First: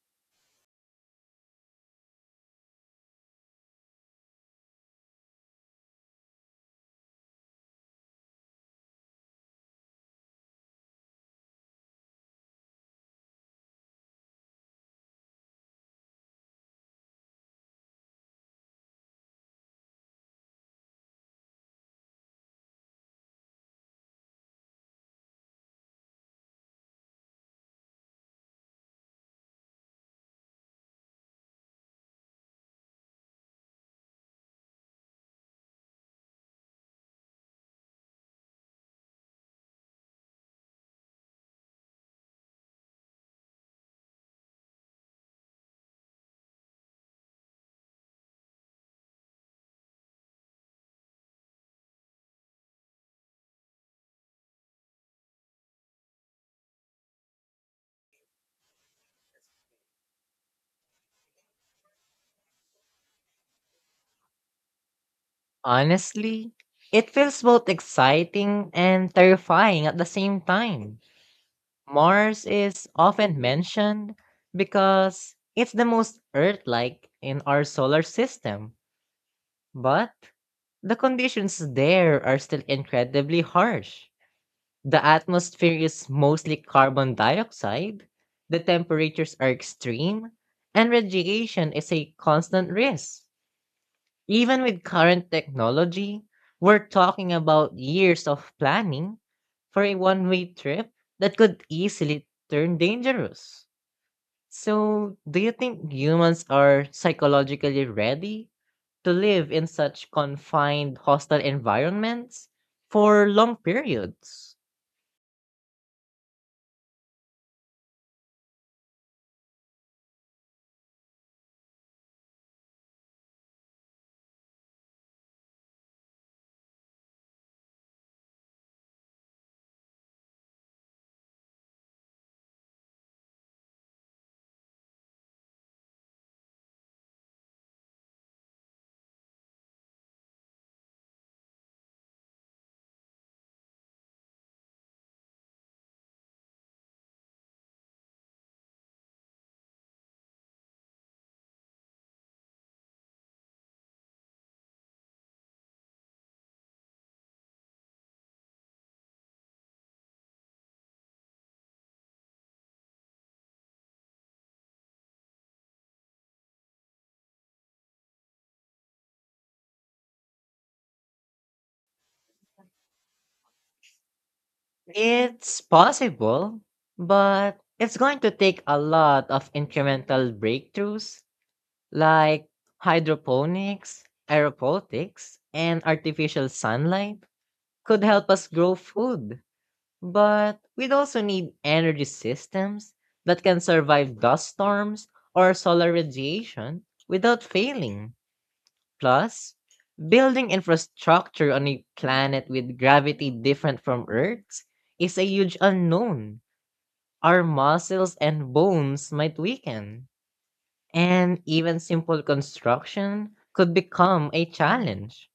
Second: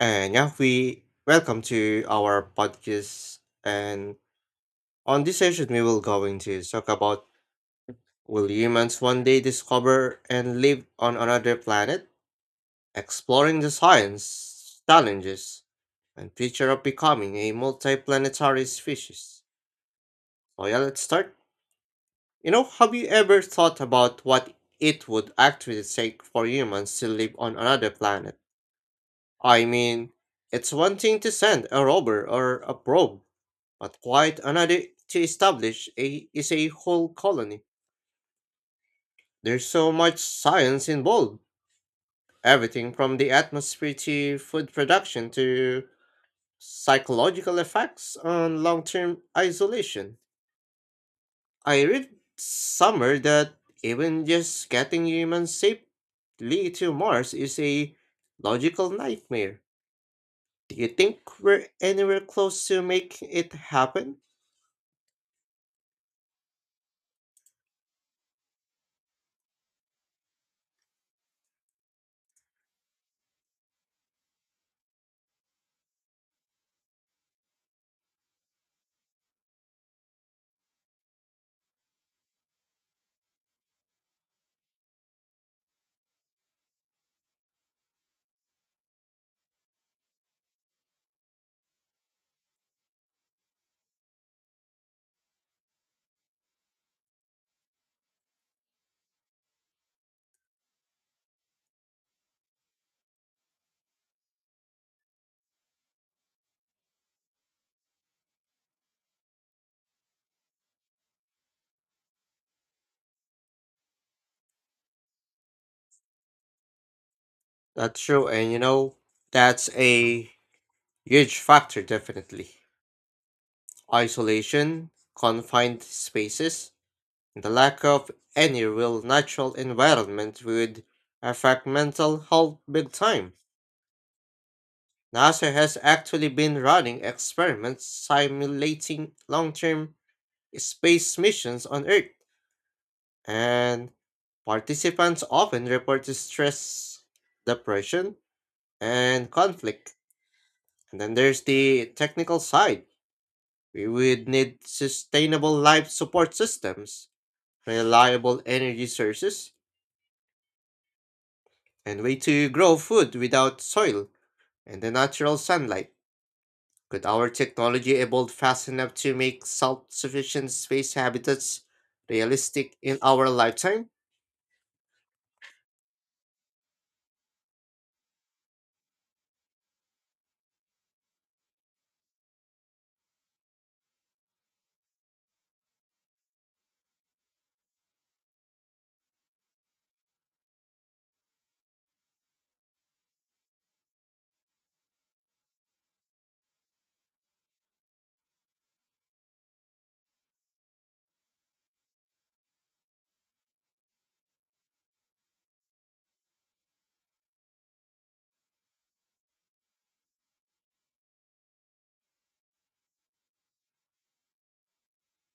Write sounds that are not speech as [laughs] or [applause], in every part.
And yeah, we welcome to our podcast. And on this session, we will going to talk about will humans one day discover and live on another planet, exploring the science challenges and future of becoming a multiplanetary species. So yeah, let's start. You know, have you ever thought about what it would actually take for humans to live on another planet? I mean, it's one thing to send a rover or a probe, but quite another to establish a whole colony. There's so much science involved. Everything from the atmosphere to food production to psychological effects on long-term isolation. I read somewhere that even just getting humans safely to Mars is a logical nightmare. Do you think we're anywhere close to making it happen? Honestly, it feels both exciting and terrifying at the same time. Mars is often mentioned because it's the most Earth like in our solar system, but the conditions there are still incredibly harsh. The atmosphere is mostly carbon dioxide, the temperatures are extreme, and radiation is a constant risk. Even with current technology, we're talking about years of planning for a one way trip that could easily turn dangerous. So, do you think humans are psychologically ready to live in such confined, hostile environments for long periods? That's true, and you know, that's a huge factor, definitely. Isolation, confined spaces, and the lack of any real natural environment would affect mental health big time. NASA has actually been running experiments simulating long term space missions on Earth, and participants often report stress, depression, and conflict. And then there's the technical side. We would need sustainable life support systems, reliable energy sources, and way to grow food without soil and the natural sunlight. Could our technology evolve fast enough to make self-sufficient space habitats realistic in our lifetime? It's possible, but it's going to take a lot of incremental breakthroughs like hydroponics, aeropotics, and artificial sunlight could help us grow food. But we'd also need energy systems that can survive dust storms or solar radiation without failing. Plus, building infrastructure on a planet with gravity different from Earth's is a huge unknown. Our muscles and bones might weaken and even simple construction could become a challenge.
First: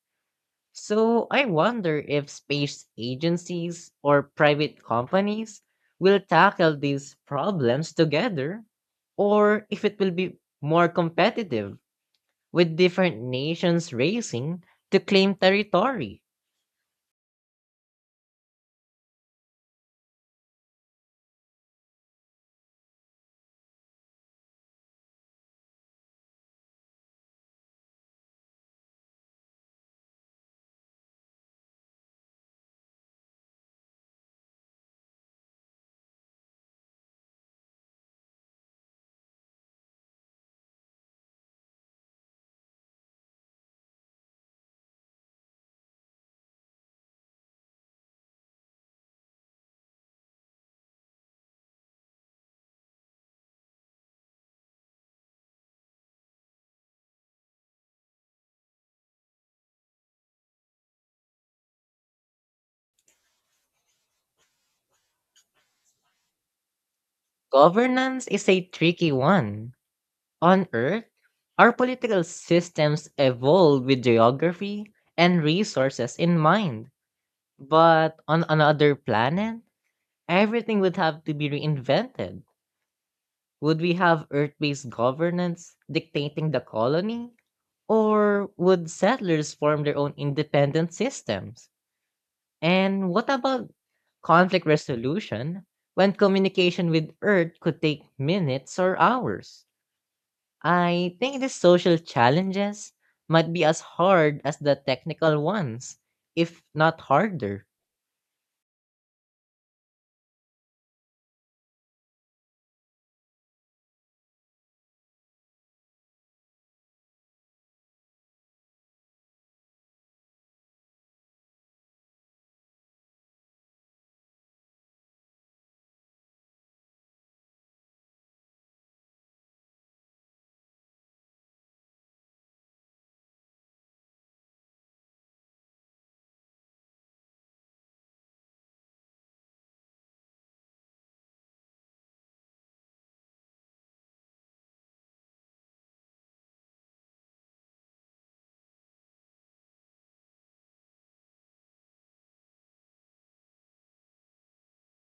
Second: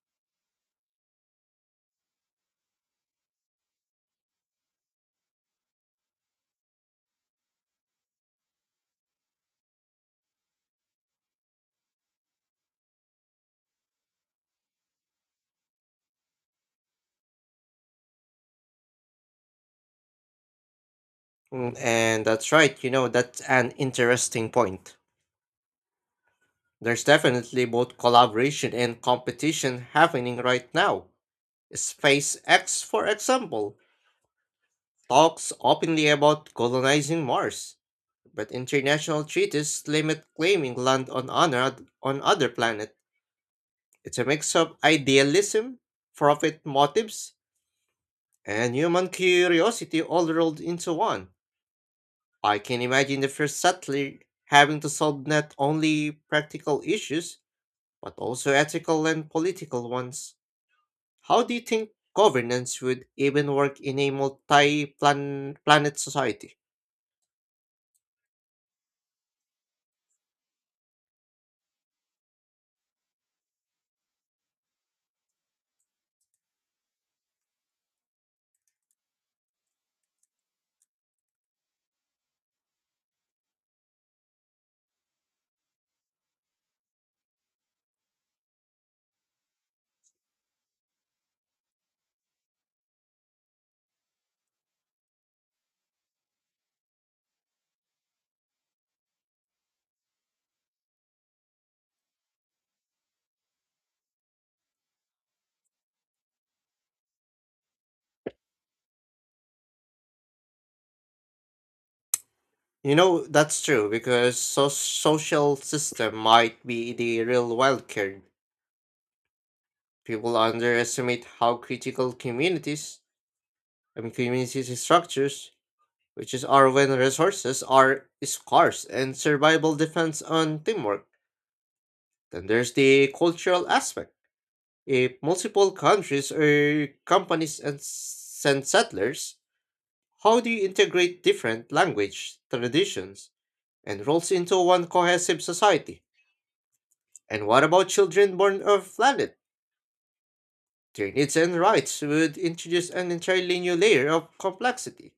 So I wonder if space agencies or private companies will tackle these problems together or if it will be more competitive with different nations racing to claim territory. Mm, and that's right, you know, that's an interesting point. There's definitely both collaboration and competition happening right now. SpaceX, for example, talks openly about colonizing Mars, but international treaties limit claiming land on honor on other planet. It's a mix of idealism, profit motives, and human curiosity all rolled into one. I can imagine the first settler having to solve not only practical issues, but also ethical and political ones. How do you think governance would even work in a multi-planet society? Governance is a tricky one. On Earth, our political systems evolve with geography and resources in mind. But on another planet, everything would have to be reinvented. Would we have Earth based governance dictating the colony? Or would settlers form their own independent systems? And what about conflict resolution when communication with Earth could take minutes or hours? I think the social challenges might be as hard as the technical ones, if not harder. You know, that's true because social system might be the real wild card. People underestimate how critical communities structures, which is are when resources are scarce and survival depends on teamwork. Then there's the cultural aspect. If multiple countries or companies and send settlers, how do you integrate different language, traditions, and roles into one cohesive society? And what about children born of planet? Their needs and rights would introduce an entirely new layer of complexity.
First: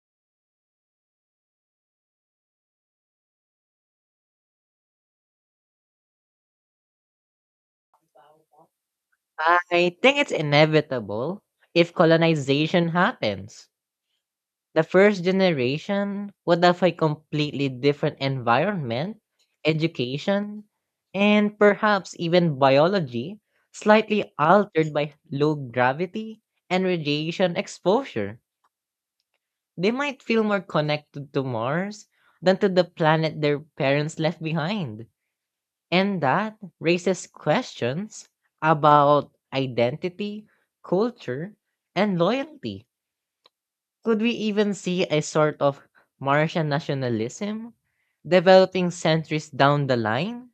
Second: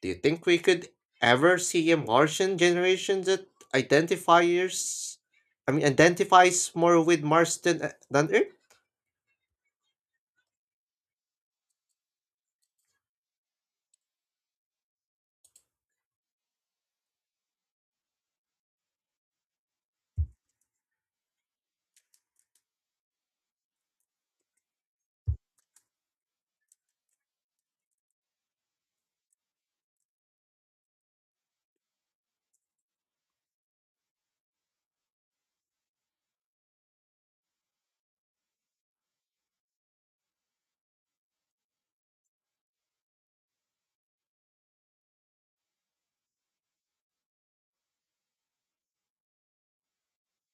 Do you think we could ever see a Martian generation that identifiers I mean identifies more with Mars than Earth? I think it's inevitable if colonization happens. The first generation would have a completely different environment, education, and perhaps even biology, slightly altered by low gravity and radiation exposure. They might feel more connected to Mars than to the planet their parents left behind. And that raises questions about identity, culture, and loyalty. Could we even see a sort of Martian nationalism developing centuries down the line?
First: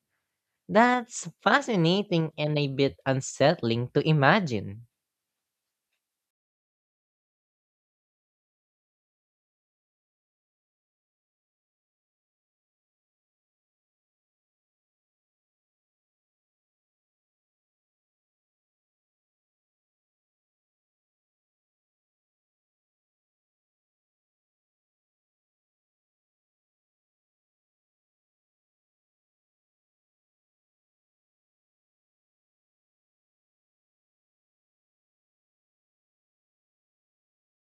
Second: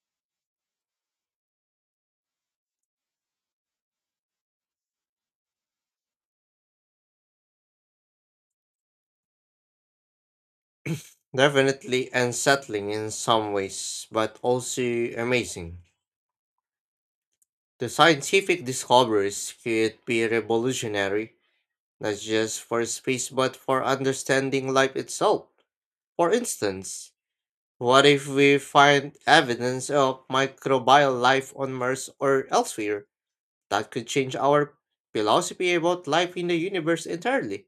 That's fascinating and a bit unsettling to imagine. Definitely unsettling in some ways, but also amazing. The scientific discoveries could be revolutionary, not just for space but for understanding life itself. For instance, what if we find evidence of microbial life on Mars or elsewhere? That could change our philosophy about life in the universe entirely.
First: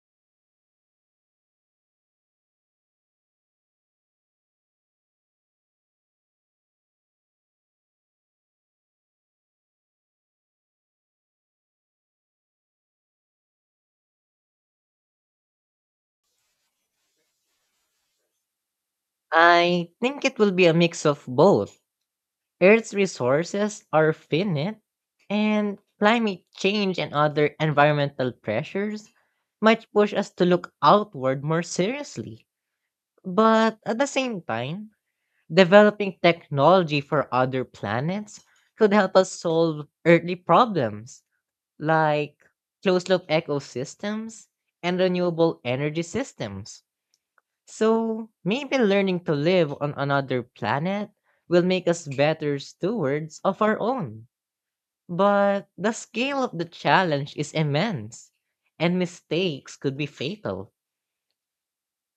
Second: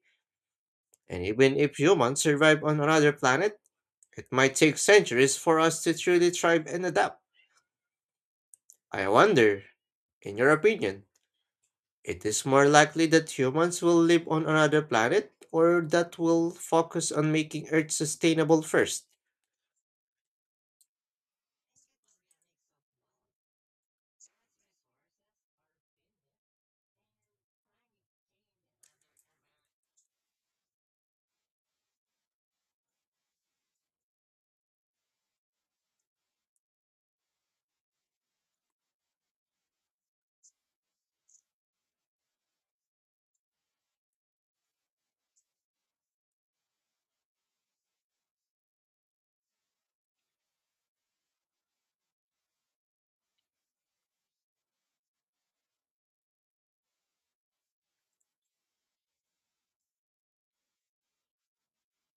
And even if humans survive on another planet, it might take centuries for us to truly thrive and adapt. I wonder, in your opinion, it is more likely that humans will live on another planet or that will focus on making Earth sustainable first? I think it will be a mix of both. Earth's resources are finite, and climate change and other environmental pressures might push us to look outward more seriously. But at the same time, developing technology for other planets could help us solve earthly problems like closed loop ecosystems and renewable energy systems. So maybe learning to live on another planet will make us better stewards of our own. But the scale of the challenge is immense, and mistakes could be fatal.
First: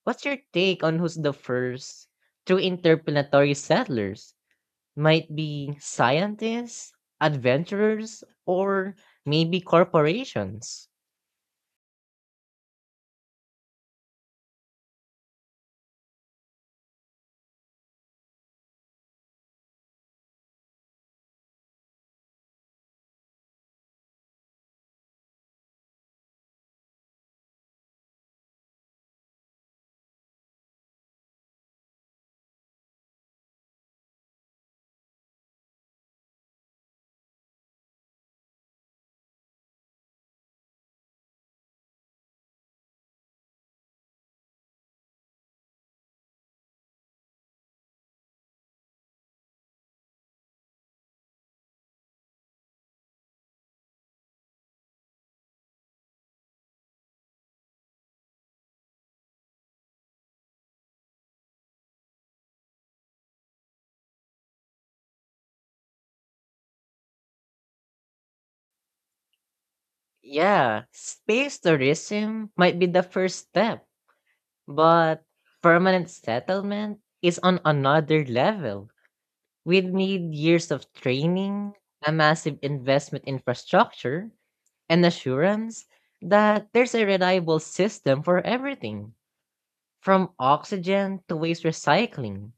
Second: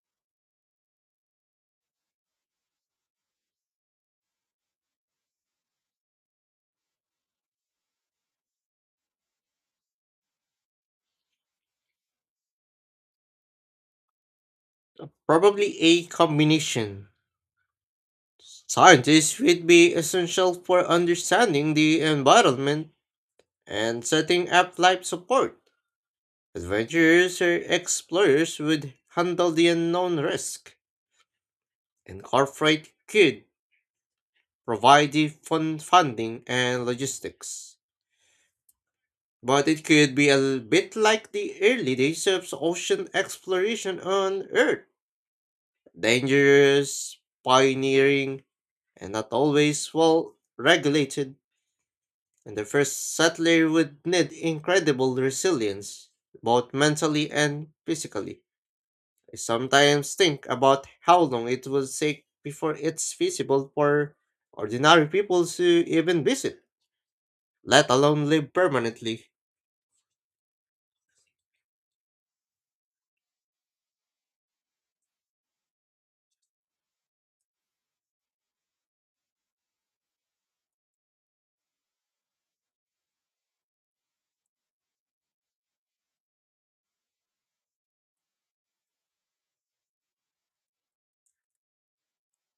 What's your take on who's the first true interplanetary settlers? Might be scientists, adventurers, or maybe corporations. Probably a combination. Scientists would be essential for understanding the environment and setting up life support. Adventurers or explorers would handle the unknown risk, and corporate could provide the funding and logistics. But it could be a bit like the early days of ocean exploration on Earth. Dangerous, pioneering, and not always well regulated. And the first settler would need incredible resilience, both mentally and physically. I sometimes think about how long it would take before it's feasible for ordinary people to even visit, let alone live permanently. Yeah, space tourism might be the first step. But permanent settlement is on another level. We'd need years of training, a massive investment infrastructure, and assurance that there's a reliable system for everything, from oxygen to waste recycling.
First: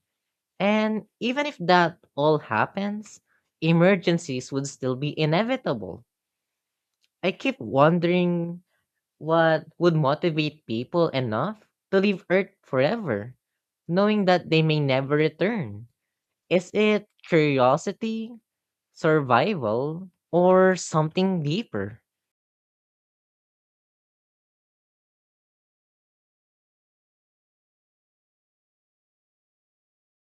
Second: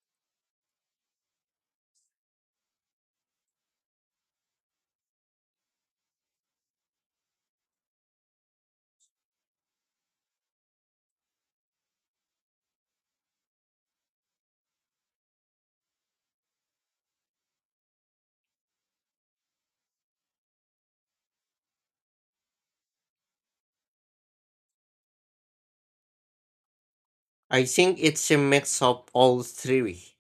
And even if that all happens, emergencies would still be inevitable. I keep wondering. What would motivate people enough to leave Earth forever, knowing that they may never return? Is it curiosity, survival, or something deeper? I think it's a mix of all three.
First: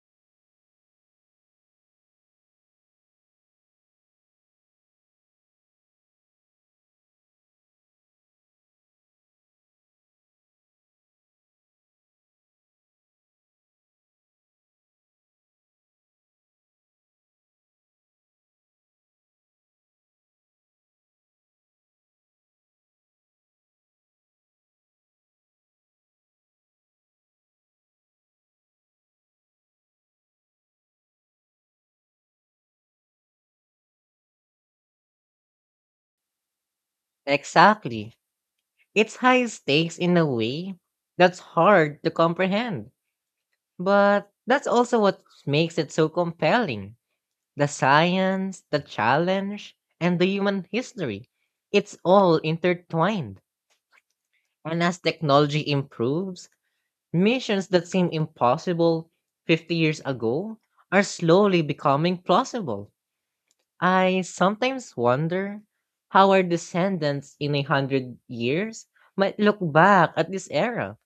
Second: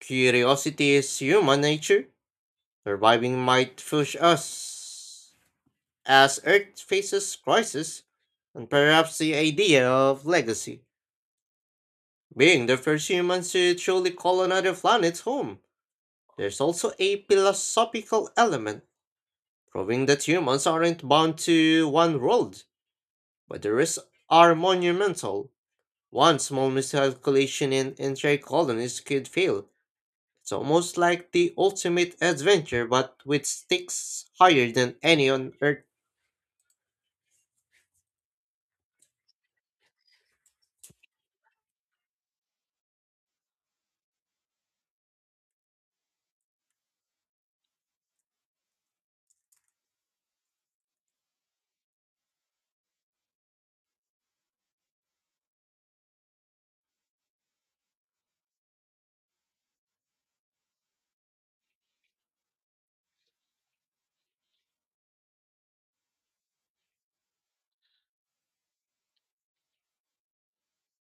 Curiosity is human nature. Surviving might push us as Earth faces crisis, and perhaps the idea of legacy being the first humans to truly call another planet home, there's also a philosophical element, proving that humans aren't bound to one world, but the risks are monumental. One small miscalculation in entire colonies could fail. It's almost like the ultimate adventure, but with stakes higher than any on Earth. Exactly. It's high stakes in a way that's hard to comprehend. But that's also what makes it so compelling. The science, the challenge, and the human history. It's all intertwined. And as technology improves, missions that seemed impossible 50 years ago are slowly becoming plausible. I sometimes wonder how our descendants in 100 years might look back at this era.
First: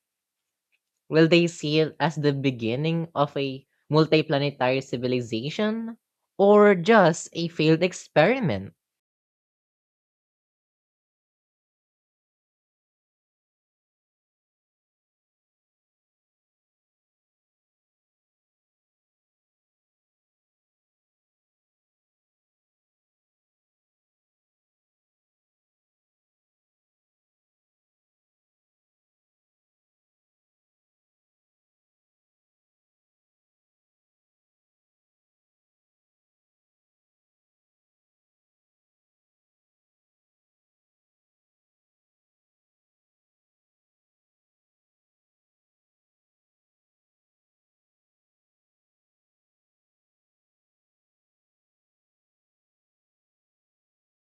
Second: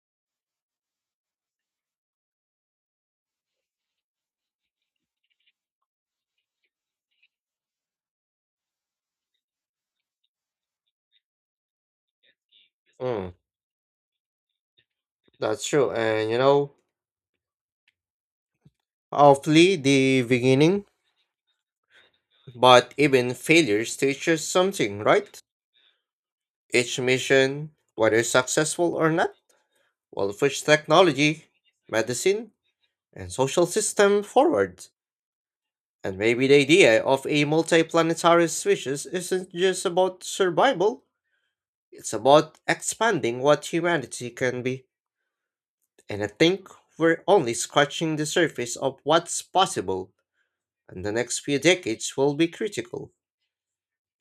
Will they see it as the beginning of a multiplanetary civilization or just a failed experiment? Mm, that's true, and you know, hopefully the beginning, but even failures teach us something, right? Each mission, whether successful or not, will push technology, medicine, and social system forward. And maybe the idea of a multiplanetary species isn't just about survival, it's about expanding what humanity can be. And I think we're only scratching the surface of what's possible, and the next few decades will be critical.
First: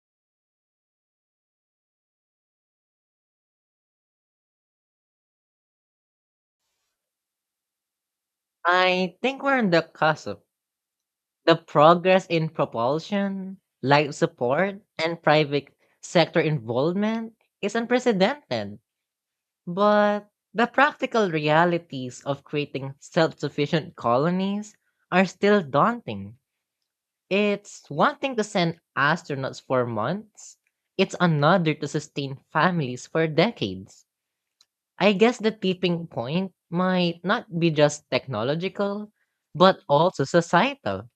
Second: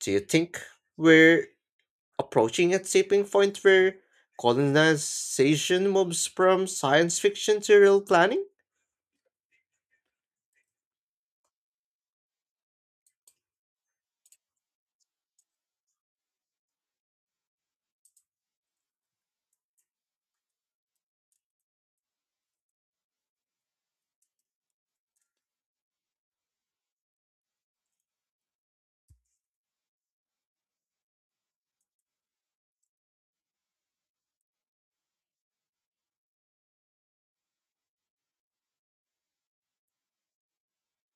Do you think we're approaching a tipping point where colonization moves from science fiction to real planning? I think we're on the cusp. The progress in propulsion, life support, and private sector involvement is unprecedented, but the practical realities of creating self sufficient colonies are still daunting. It's one thing to send astronauts for months, it's another to sustain families for decades. I guess the tipping point might not be just technological, but also societal.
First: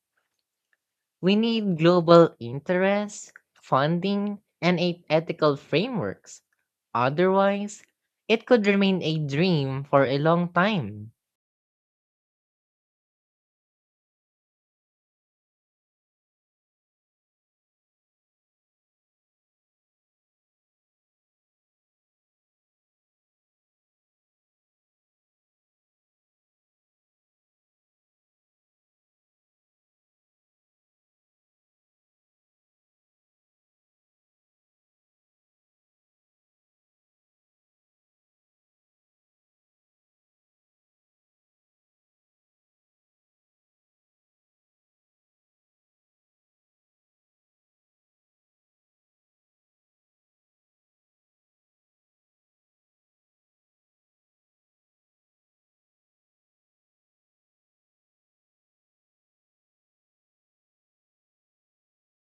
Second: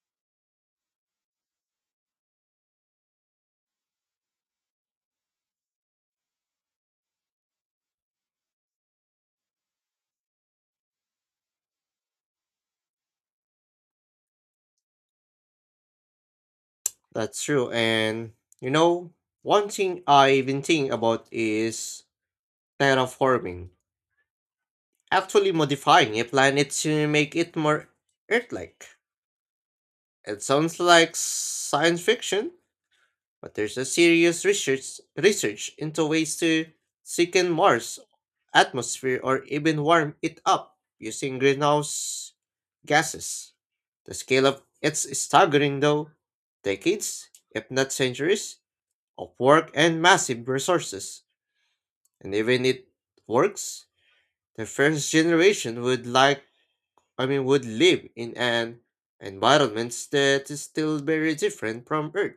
We need global interest, funding, and ethical frameworks. Otherwise, it could remain a dream for a long time. That's true. And, you know, one thing I've been thinking about is terraforming, actually modifying a planet to make it more Earth like. It sounds like science fiction, but there's a serious research into ways to sicken Mars atmosphere or even warm it up using greenhouse gases. The scale of it's staggering though. Decades, if not centuries, of work and massive resources. And even it works, the first generation would like I mean would live in an environment that is still very different from Earth.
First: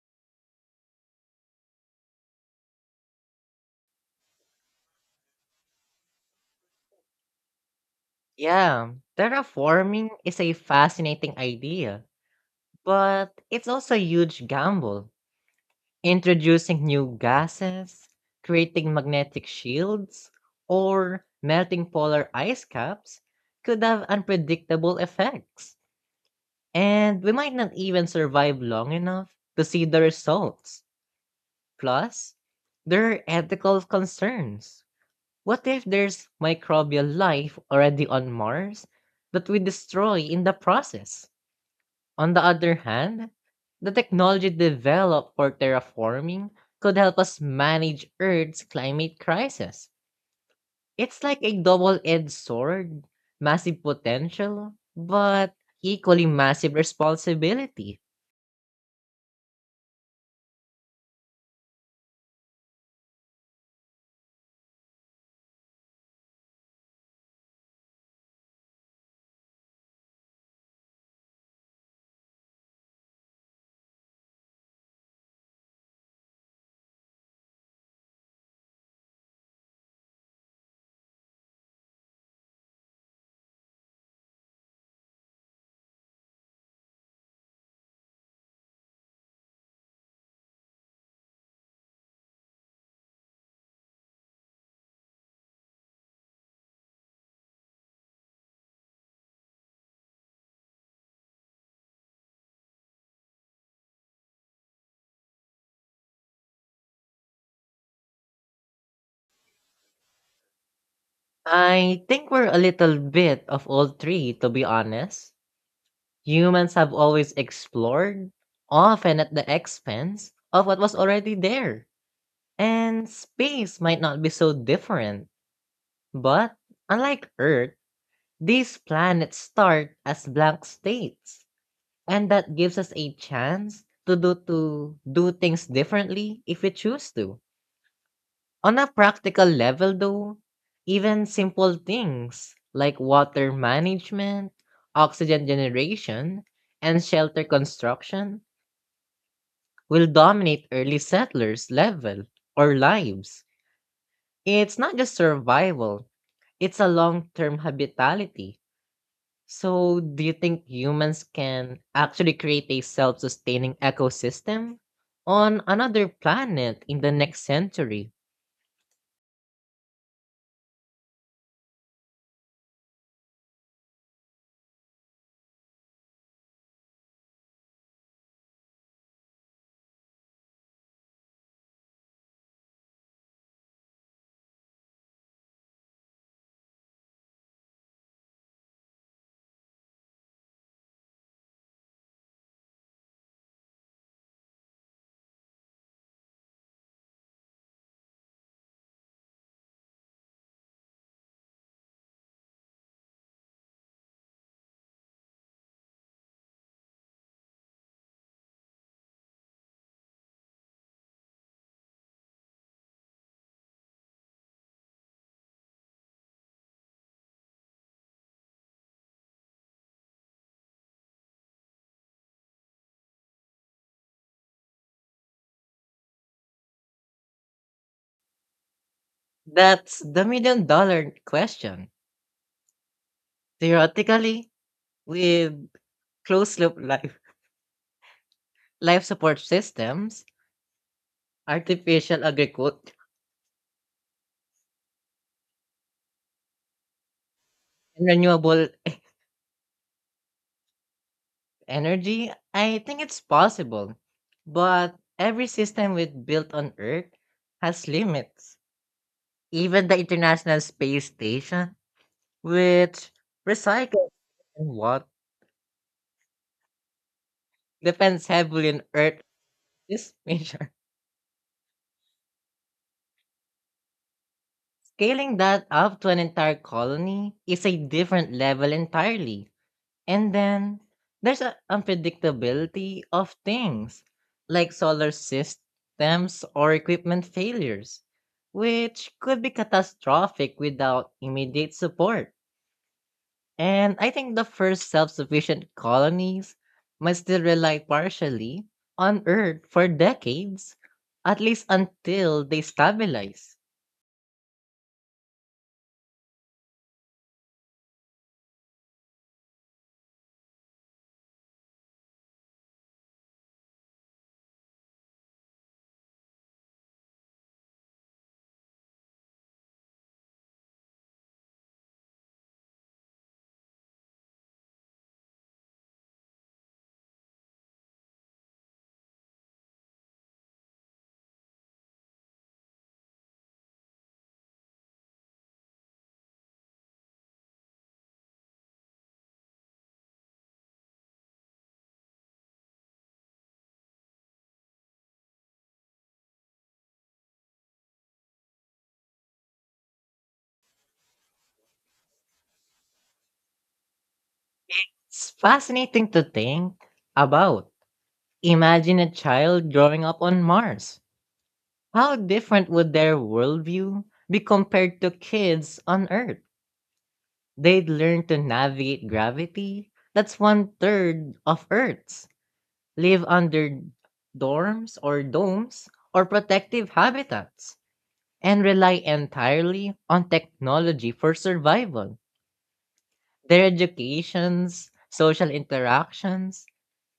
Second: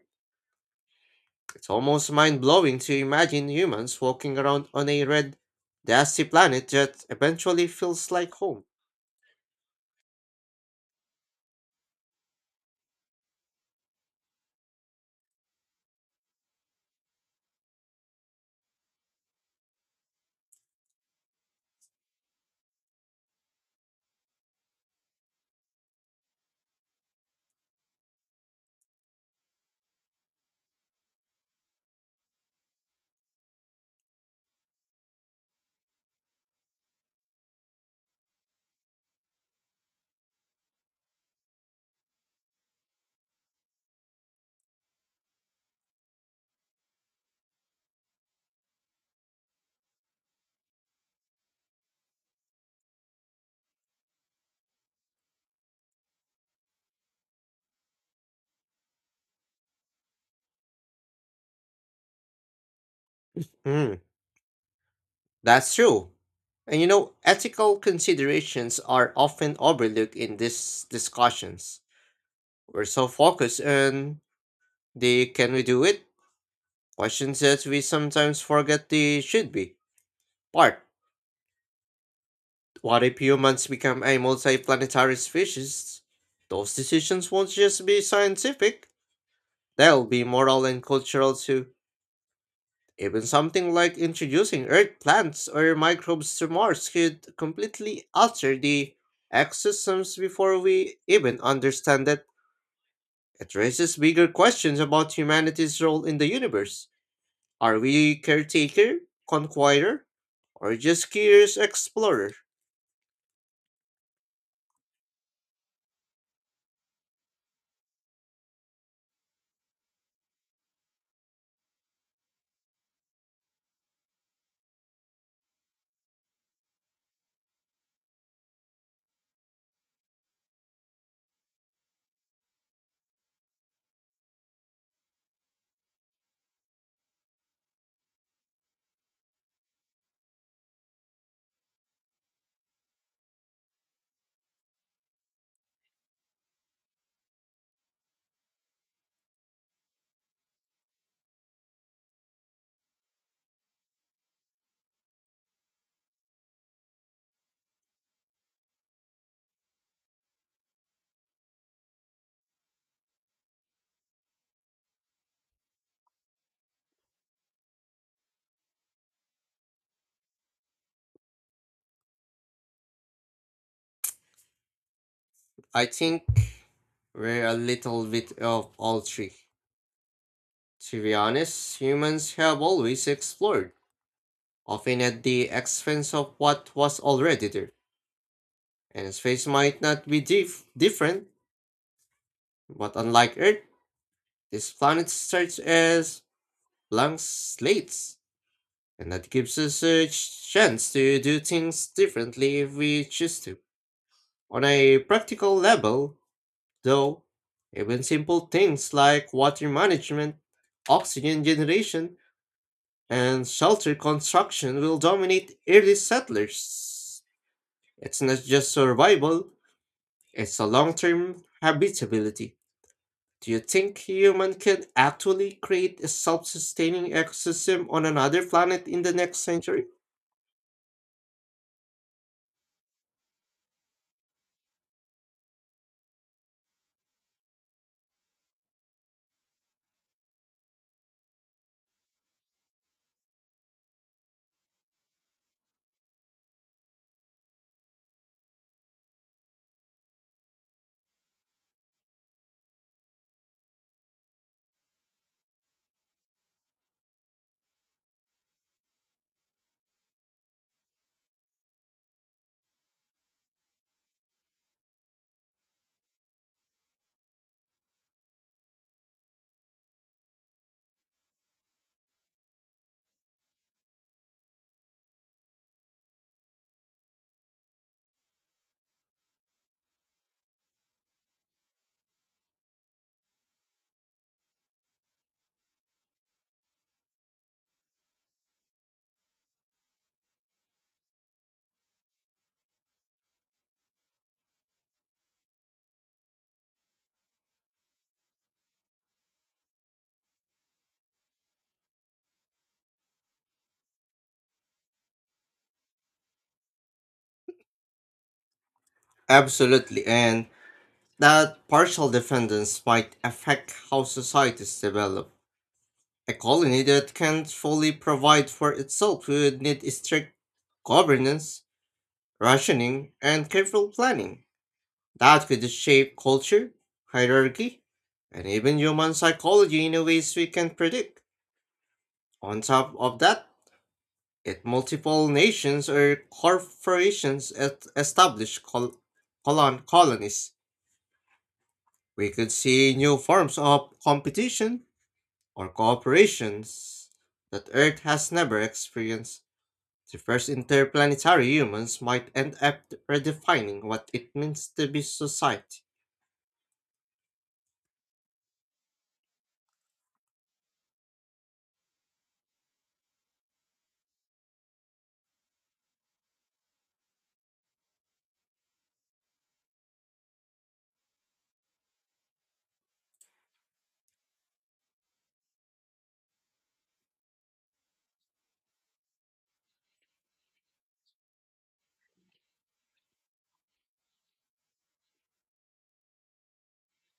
It's almost mind blowing to imagine humans walking around on a red, dusty planet that eventually feels like home. Yeah, terraforming is a fascinating idea, but it's also a huge gamble. Introducing new gases, creating magnetic shields, or melting polar ice caps could have unpredictable effects. And we might not even survive long enough to see the results. Plus, there are ethical concerns. What if there's microbial life already on Mars that we destroy in the process? On the other hand, the technology developed for terraforming could help us manage Earth's climate crisis. It's like a double edged sword. Massive potential, but equally massive responsibility. Hmm, that's true. And you know, ethical considerations are often overlooked in these discussions. We're so focused on the can we do it questions that we sometimes forget the should be part. What if humans become a multiplanetary species? Those decisions won't just be scientific, they'll be moral and cultural too. Even something like introducing earth plants or microbes to Mars could completely alter the ecosystems before we even understand it. It raises bigger questions about humanity's role in the universe. Are we caretaker, conqueror, or just curious I think explorer? we're a little bit of all three, to be honest. Humans have always explored, often at the expense of what was already there. And space might not be so different, but unlike Earth, these planets start as blank states, and that gives us a chance to do things differently if we choose to. On a practical level, though, even simple things like water management, oxygen generation, and shelter construction will dominate early settlers' level or lives. It's not just survival, it's a long term habitability. So, do you think humans can actually create a self sustaining ecosystem on another planet in the next century? I think we're a little bit of all three. To be honest, humans have always explored, often at the expense of what was already there. And space might not be different, but unlike Earth, this planet starts as blank slates, and that gives us a chance to do things differently if we choose to. On a practical level, though, even simple things like water management, oxygen generation, and shelter construction will dominate early settlers. It's not just survival, it's a long term habitability. Do you think human could actually create a self-sustaining ecosystem on another planet in the next century? That's the million dollar question. Theoretically, with closed-loop life support systems, artificial agriculture, and renewable energy, I think it's possible. But every system we built on Earth has limits. Even the International Space Station, which recycles and what depends heavily on Earth this measure. [laughs] Scaling that up to an entire colony is a different level entirely. And then there's an unpredictability of things like solar systems or equipment failures, which could be catastrophic without immediate support. And I think the first self sufficient colonies might still rely partially on Earth for decades, at least until they stabilize. Absolutely, and that partial dependence might affect how societies develop. A colony that can't fully provide for itself would need strict governance, rationing, and careful planning. That could shape culture, hierarchy, and even human psychology in a ways we can predict. On top of that, yet multiple nations or corporations establish colonies. We could see new forms of competition or cooperations that Earth has never experienced. The first interplanetary humans might end up redefining what it means to be It's society. fascinating to think about. Imagine a child growing up on Mars. How different would their worldview be compared to kids on Earth? They'd learn to navigate gravity. That's one third of Earth's. Live under dorms or domes or protective habitats and rely entirely on technology for survival. Their educations, social interactions,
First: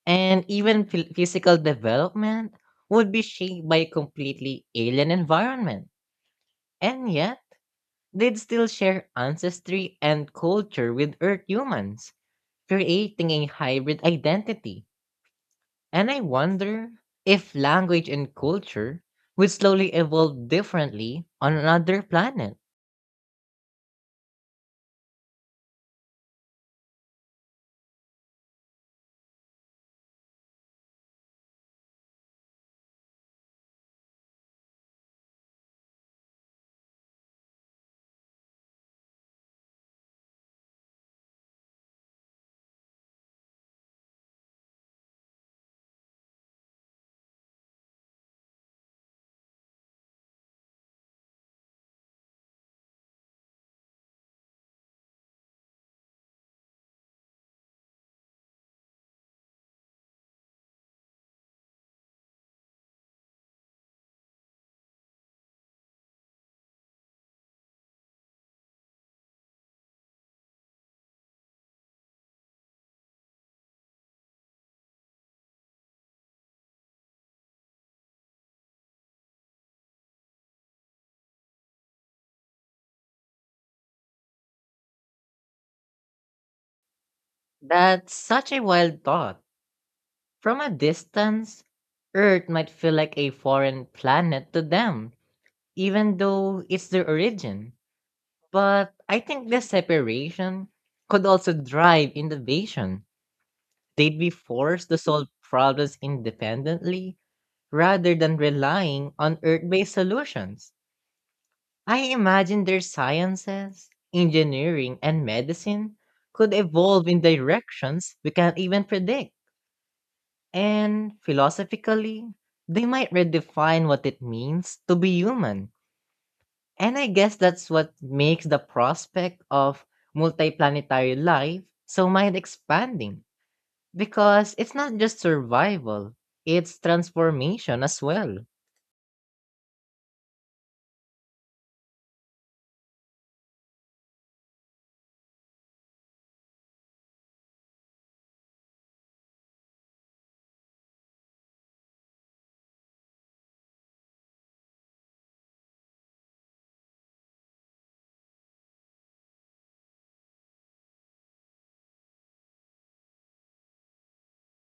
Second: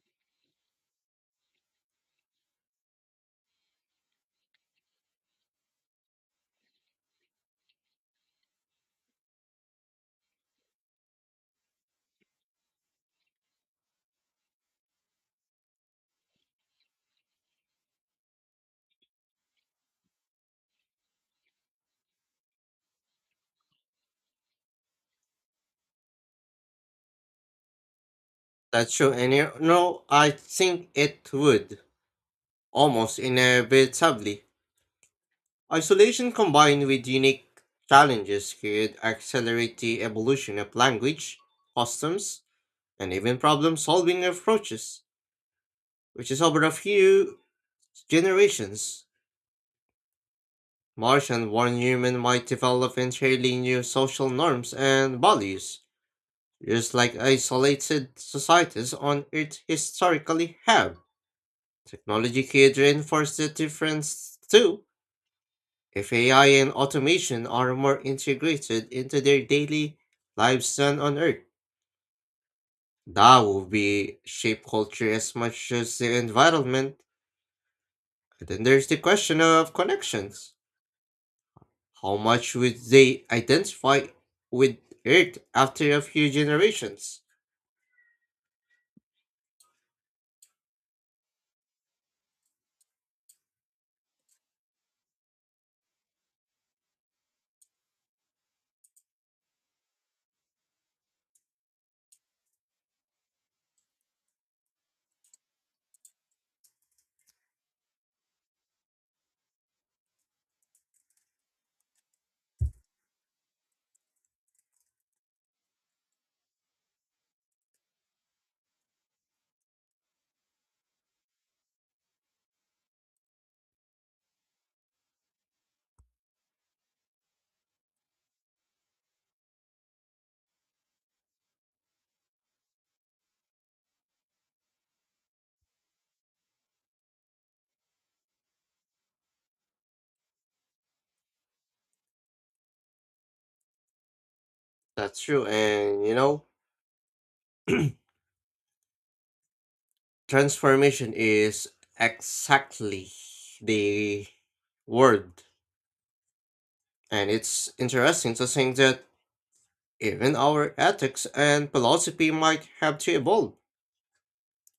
and even physical development would be shaped by a completely alien environment. And yet, they'd still share ancestry and culture with Earth humans, creating a hybrid identity. And I wonder if language and culture would slowly evolve differently on another planet. That's true, and you know, I think it would, almost inevitably. Isolation combined with unique challenges could accelerate the evolution of language, customs, and even problem solving approaches, which is over a few generations. Martian born human might develop entirely new social norms and values, just like isolated societies on Earth historically have. Technology could reinforce the difference too, if AI and automation are more integrated into their daily lives than on Earth, that will be shape culture as much as the environment. And then there's the question of connections. How much would they identify with Earth after a few generations? That's such a wild thought. From a distance, Earth might feel like a foreign planet to them, even though it's their origin. But I think this separation could also drive innovation. They'd be forced to solve problems independently rather than relying on earth based solutions. I imagine their sciences, engineering, and medicine could evolve in directions we can't even predict. And philosophically, they might redefine what it means to be human. And I guess that's what makes the prospect of multiplanetary life so mind expanding. Because it's not just survival, it's transformation as well. That's true, and you know, [clears throat] transformation is exactly the word. And it's interesting to think that even our ethics and philosophy might have to evolve.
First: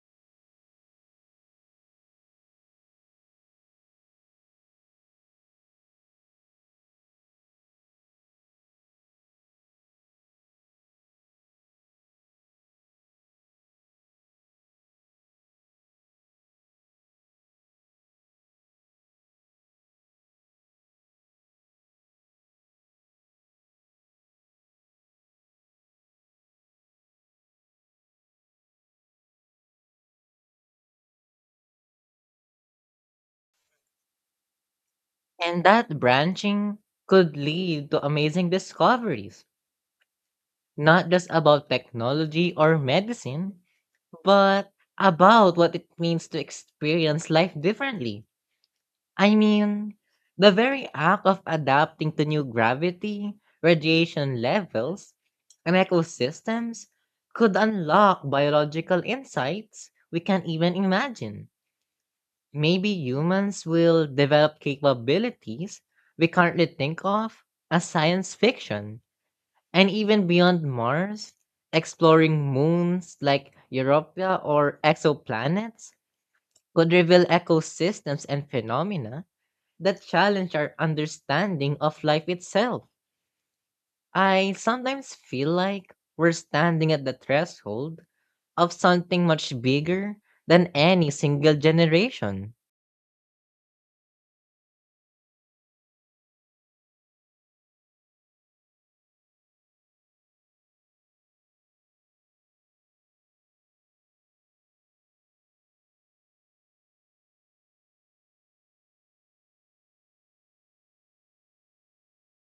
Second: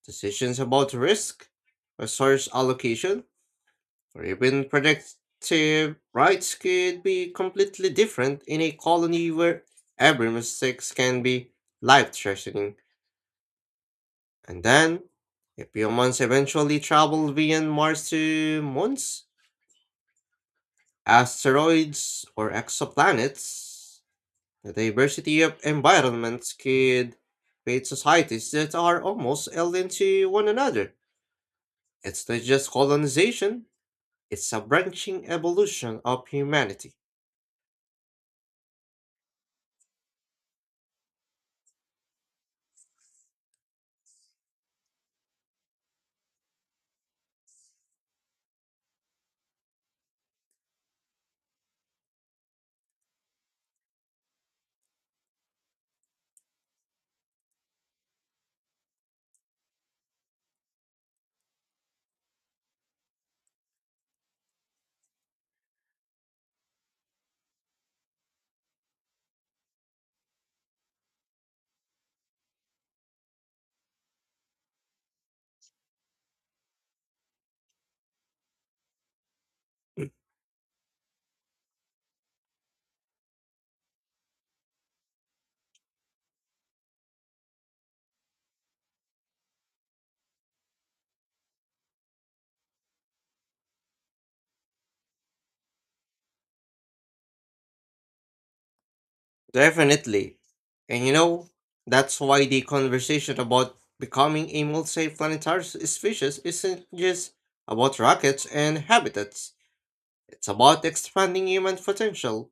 Decisions about risk, resource allocation, or even productive rights could be completely different in a colony where every mistake can be life threatening. And then, if humans eventually travel beyond Mars to moons, asteroids, or exoplanets, the diversity of environments could create societies that are almost alien to one another. It's not just colonization, it's a branching And that evolution of branching humanity. could lead to amazing discoveries, not just about technology or medicine, but about what it means to experience life differently. I mean, the very act of adapting to new gravity, radiation levels, and ecosystems could unlock biological insights we can't even imagine. Maybe humans will develop capabilities we currently think of as science fiction. And even beyond Mars, exploring moons like Europa or exoplanets could reveal ecosystems and phenomena that challenge our understanding of life itself. I sometimes feel like we're standing at the threshold of something much bigger than any single generation. Definitely. And you know, that's why the conversation about becoming a multiplanetary species isn't just about rockets and habitats. It's about expanding human potential,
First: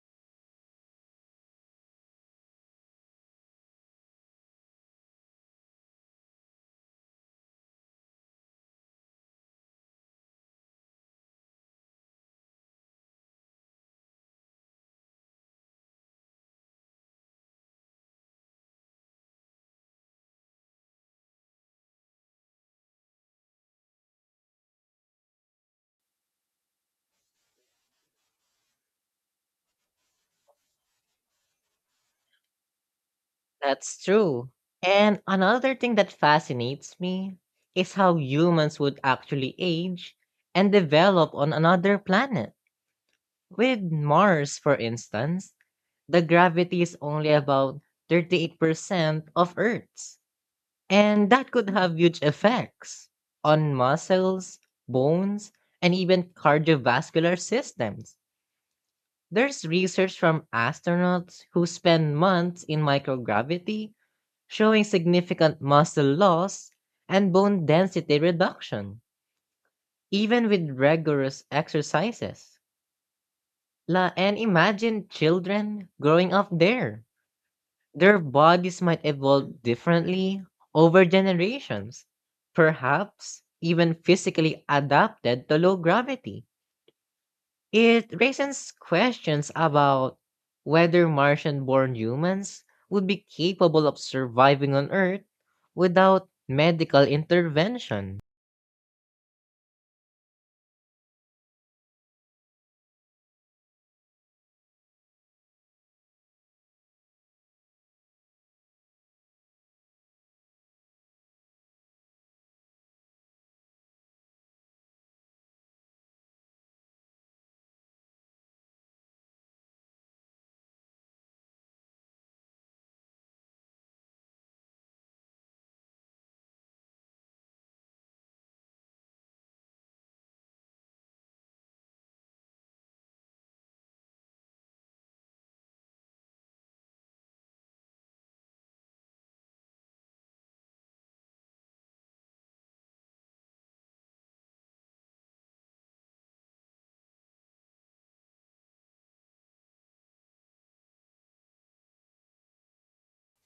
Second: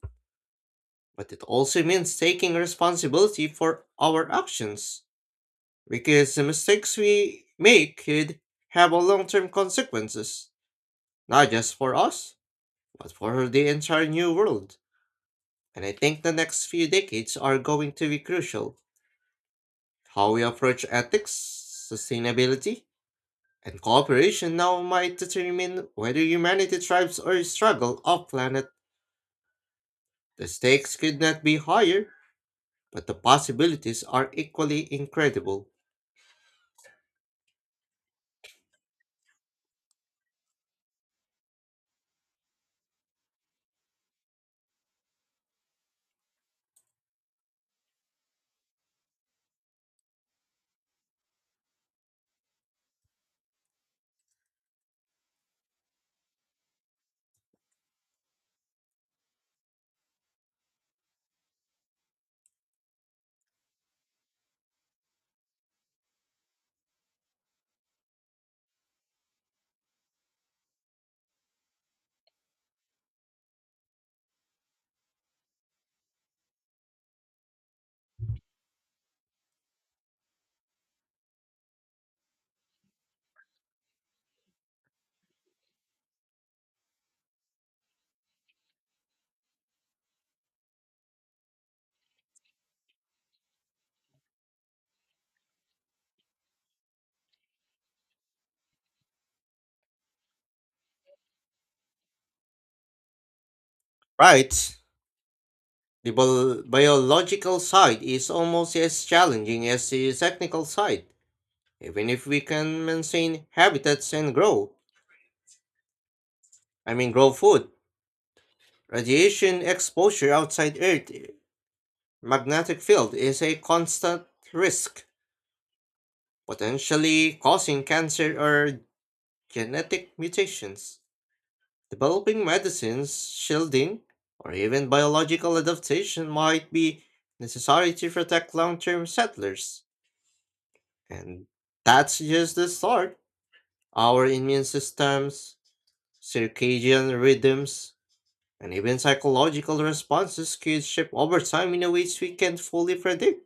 but it also means taking responsibility for our actions. Because the mistakes we make could have a long term consequences, not just for us, but for the entire new world. And I think the next few decades are going to be crucial. How we approach ethics, sustainability, and cooperation now might determine whether humanity thrives or struggles off planet. The stakes could not be higher, but the That's possibilities are true. equally And incredible. another thing that fascinates me is how humans would actually age and develop on another planet. With Mars, for instance, the gravity is only about 38% of Earth's, and that could have huge effects on muscles, bones, and even cardiovascular systems. There's research from astronauts who spend months in microgravity showing significant muscle loss and bone density reduction, even with rigorous exercises. And imagine children growing up there. Their bodies might evolve differently over generations, perhaps even physically adapted to low gravity. It raises questions about whether Martian born humans would be capable of surviving on Earth without medical intervention. Right? The biological side is almost as challenging as the technical side. Even if we can maintain habitats and grow, I mean grow food, radiation exposure outside Earth magnetic field is a constant risk, potentially causing cancer or genetic mutations. Developing medicines, shielding, or even biological adaptation might be necessary to protect long-term settlers. And that's just the start. Our immune systems, circadian rhythms, and even psychological responses could shift over time in a ways we can't fully predict.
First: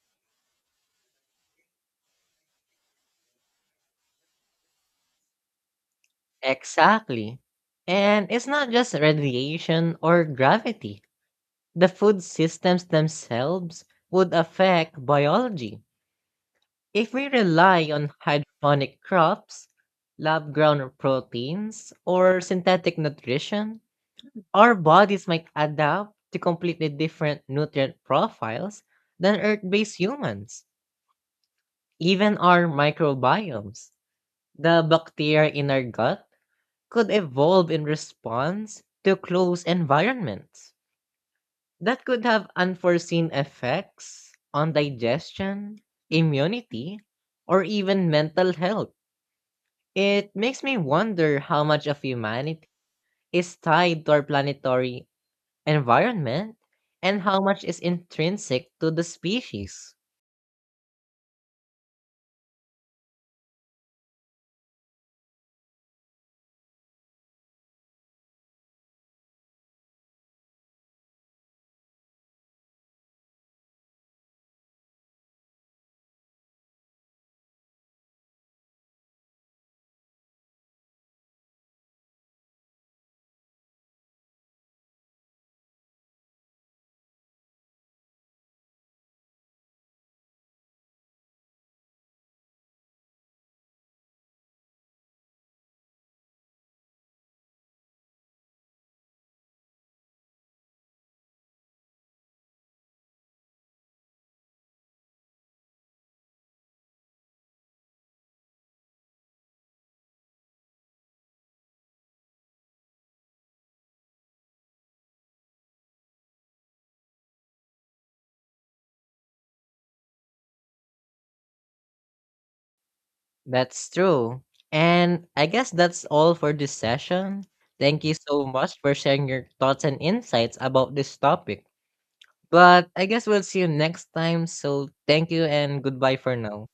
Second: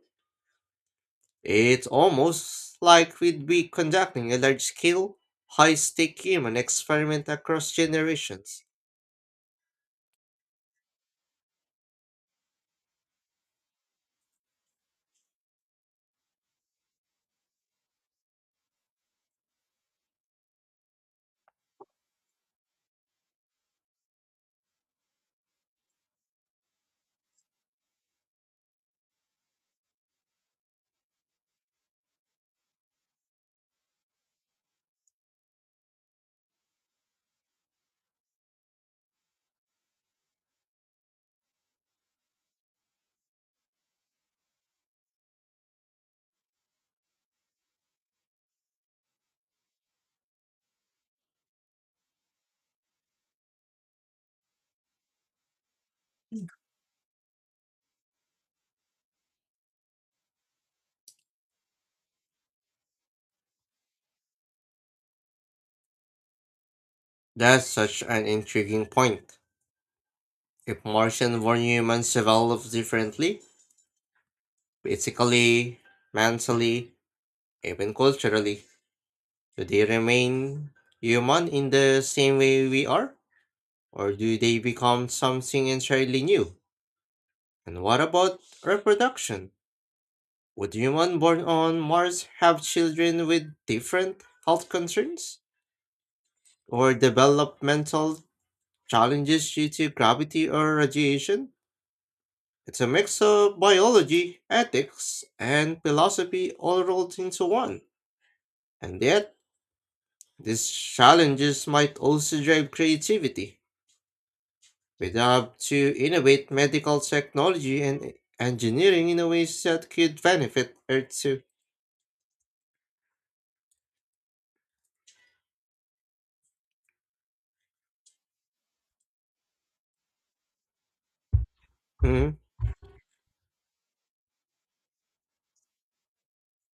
It's almost like we'd be conducting a large scale, high stake human experiment Exactly. across And it's generations. not just radiation or gravity. The food systems themselves would affect biology. If we rely on hydroponic crops, lab grown proteins, or synthetic nutrition, our bodies might adapt to completely different nutrient profiles than Earth based humans. Even our microbiomes, the bacteria in our gut, could evolve in response to close environments. That could have unforeseen effects on digestion, immunity, or even mental health. It makes me wonder how much of humanity is tied to our planetary environment, and how much is intrinsic to the species. That's such an intriguing point. If Martian born humans evolve differently, physically, mentally, even culturally, do they remain human in the same way we are? Or do they become something entirely new? And what about reproduction? Would human born on Mars have children with different health concerns? Or developmental challenges due to gravity or radiation? It's a mix of biology, ethics, and philosophy all rolled into one. And yet, these challenges might also drive creativity. We'd have to innovate medical technology and engineering in a ways that could benefit Earth too. That's true. And I guess that's all for this session. Thank you so much for sharing your thoughts and insights about this topic. hmm But I guess we'll see you next time. So thank you and goodbye for now.